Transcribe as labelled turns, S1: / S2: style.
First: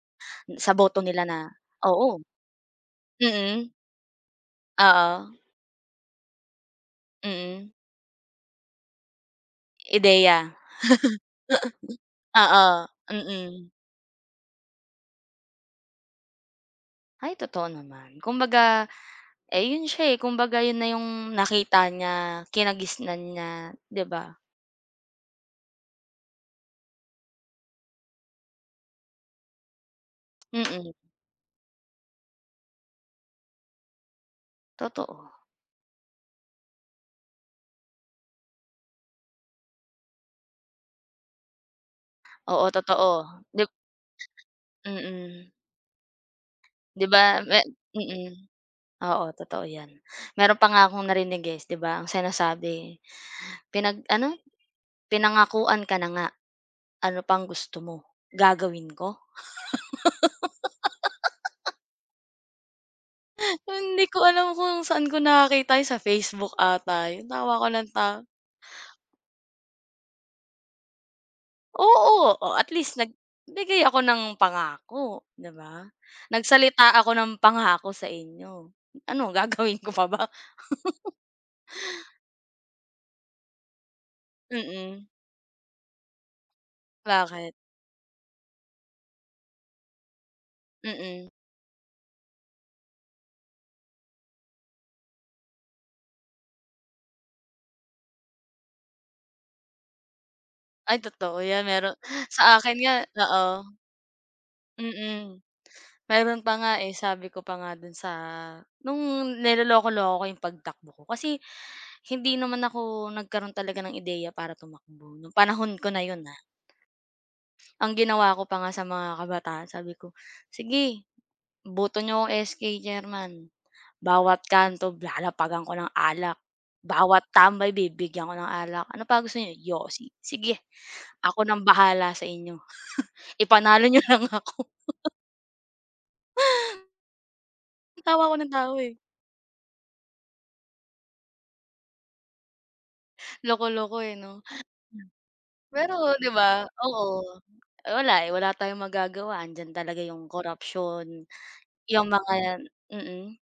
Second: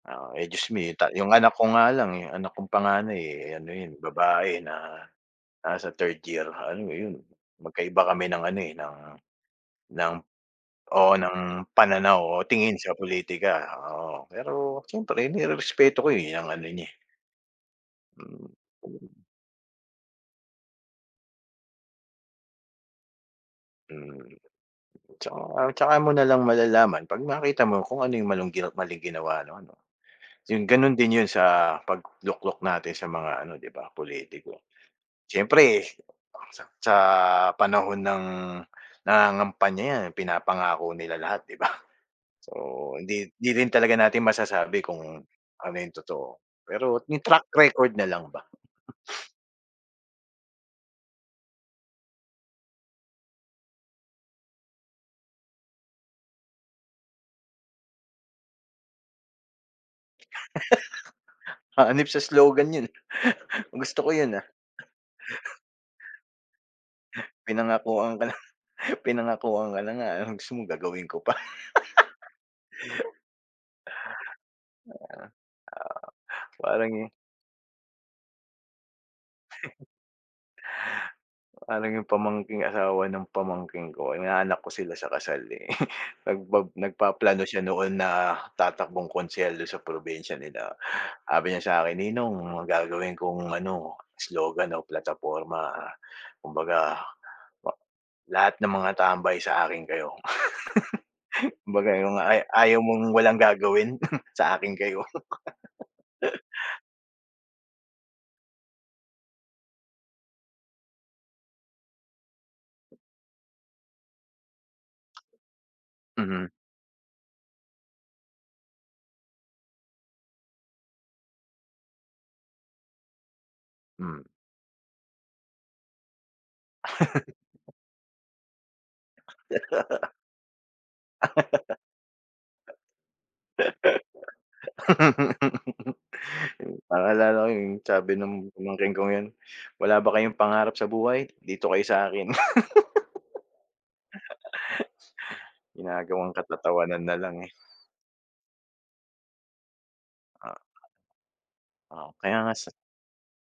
S1: Ah, eh,
S2: Sa
S1: jusmiyo
S2: boto
S1: ta
S2: nila
S1: yung
S2: na
S1: anak ko nga lang,
S2: oo.
S1: eh, yung anak kong panganay, eh, ano
S2: Mm.
S1: yun babae na
S2: Oo.
S1: nasa 3rd year ha ano mo yun,
S2: Mm.
S1: magkaiba kami ng ano, eh, ng ng
S2: Ideya.
S1: oo, ng pananaw o
S2: Oo.
S1: tingin sa pulitika,
S2: Mm.
S1: oo. Pero siyempre nirerespeto ko, eh, 'yang ano niya, eh.
S2: Ay, totoo naman.
S1: Mm.
S2: Kumbaga, eh, 'yon siya, eh, kumbaga 'yon na yung nakita niya, kinagisnan niya, 'di
S1: Hmm,
S2: ba?
S1: tsaka tsaka mo na lang malalaman 'pag makita mo kung ano yung malung maling ginawa ano, ano. Yun,
S2: Mm.
S1: ganun din yun sa pagluklok natin sa mga ano, 'di ba politiko?
S2: Totoo.
S1: Siyempre, sa sa panahon ng nangangampanya 'yan, eh, pinapangako nila lahat 'di ba? So,
S2: Oo, totoo.
S1: hindi hindi
S2: 'Di
S1: rin talaga natin masasabi kung
S2: Mm.
S1: ano yung totoo. Pero
S2: 'Di
S1: yung
S2: ba,
S1: track
S2: me
S1: record na lang ba.
S2: mm. Oo, totoo 'yan. Meron pa nga akong narinig, eh. S 'di ba ang sinasabi pinag-ano, pinangakuan ka na nga, ano pang gusto mo, gagawin ko.
S1: Hanep sa slogan yun, ah. Gusto
S2: Hindi
S1: ko
S2: ko
S1: yun, ah.
S2: alam kung sa'n ko nakita yun, sa Facebook ata yun, tawa ako ng tawa.
S1: Pinangakuan ka na, pinangakuan ka na nga, anong gusto mo, gagawin ko pa.
S2: Oo. O, at least nagbigay ako ng pangako, 'di ba?
S1: Oo,
S2: Nagsalita
S1: parang
S2: ako ng pangako sa inyo. Ano gagawin ko pa ba?
S1: Parang yung pamangkin asawa ng pamangkin ko, inaanak ko sila
S2: Mm.
S1: sa kasal, eh. Nagba nagpaplano
S2: Bakit?
S1: siya noon na tatakbong konsehal do'n sa probinsya nila.
S2: Mm.
S1: Sabi niya sa akin, "Ninong, gagawin kong ano, slogan o plataporma. Kumbaga a lahat ng mga tambay sa akin kayo."
S2: Ay, totoo 'yan.
S1: Kumbaga
S2: Meron
S1: yung a
S2: sa akin
S1: ayaw
S2: nga
S1: mong walang
S2: oo.
S1: gagawin, sa akin kayo.
S2: Mm. Meron pa nga, eh. Sabi ko pa nga do'n sa no'ng niloloko-loko ko yung pagtakbo ko. Kasi hindi naman ako nagkaroon talaga ng ideya para tumakbo 'no, panahon ko na 'yon, ha.
S1: Mm.
S2: Ang ginawa ko pa nga sa mga kabataan, sabi ko, "Sige, boto niyo akong SK Chairman.
S1: Mm.
S2: Bawat kanto lalapagan ko ng alak. Bawat tambay bibigyan ko ng alak. Ano pa gusto niyo, yosi? Sige, ako nang bahala sa inyo. Ipanalo niyo lang ako."
S1: Naalala ko yung sabi
S2: Tawa ako
S1: nung
S2: nang tawa,
S1: pamangkin
S2: eh.
S1: kong yun, wala ba kayong pangarap sa buhay? Dito kayo sa akin.
S2: Loko-loko, eh, 'no. Pero 'di
S1: Ginagawang
S2: ba?
S1: katatawanan na
S2: Oo.
S1: lang, eh.
S2: Wala, eh, wala tayong magagawa. Andiyan talaga yung
S1: O
S2: korupsiyon, yung
S1: O, kaya nga
S2: mga
S1: sa
S2: mm.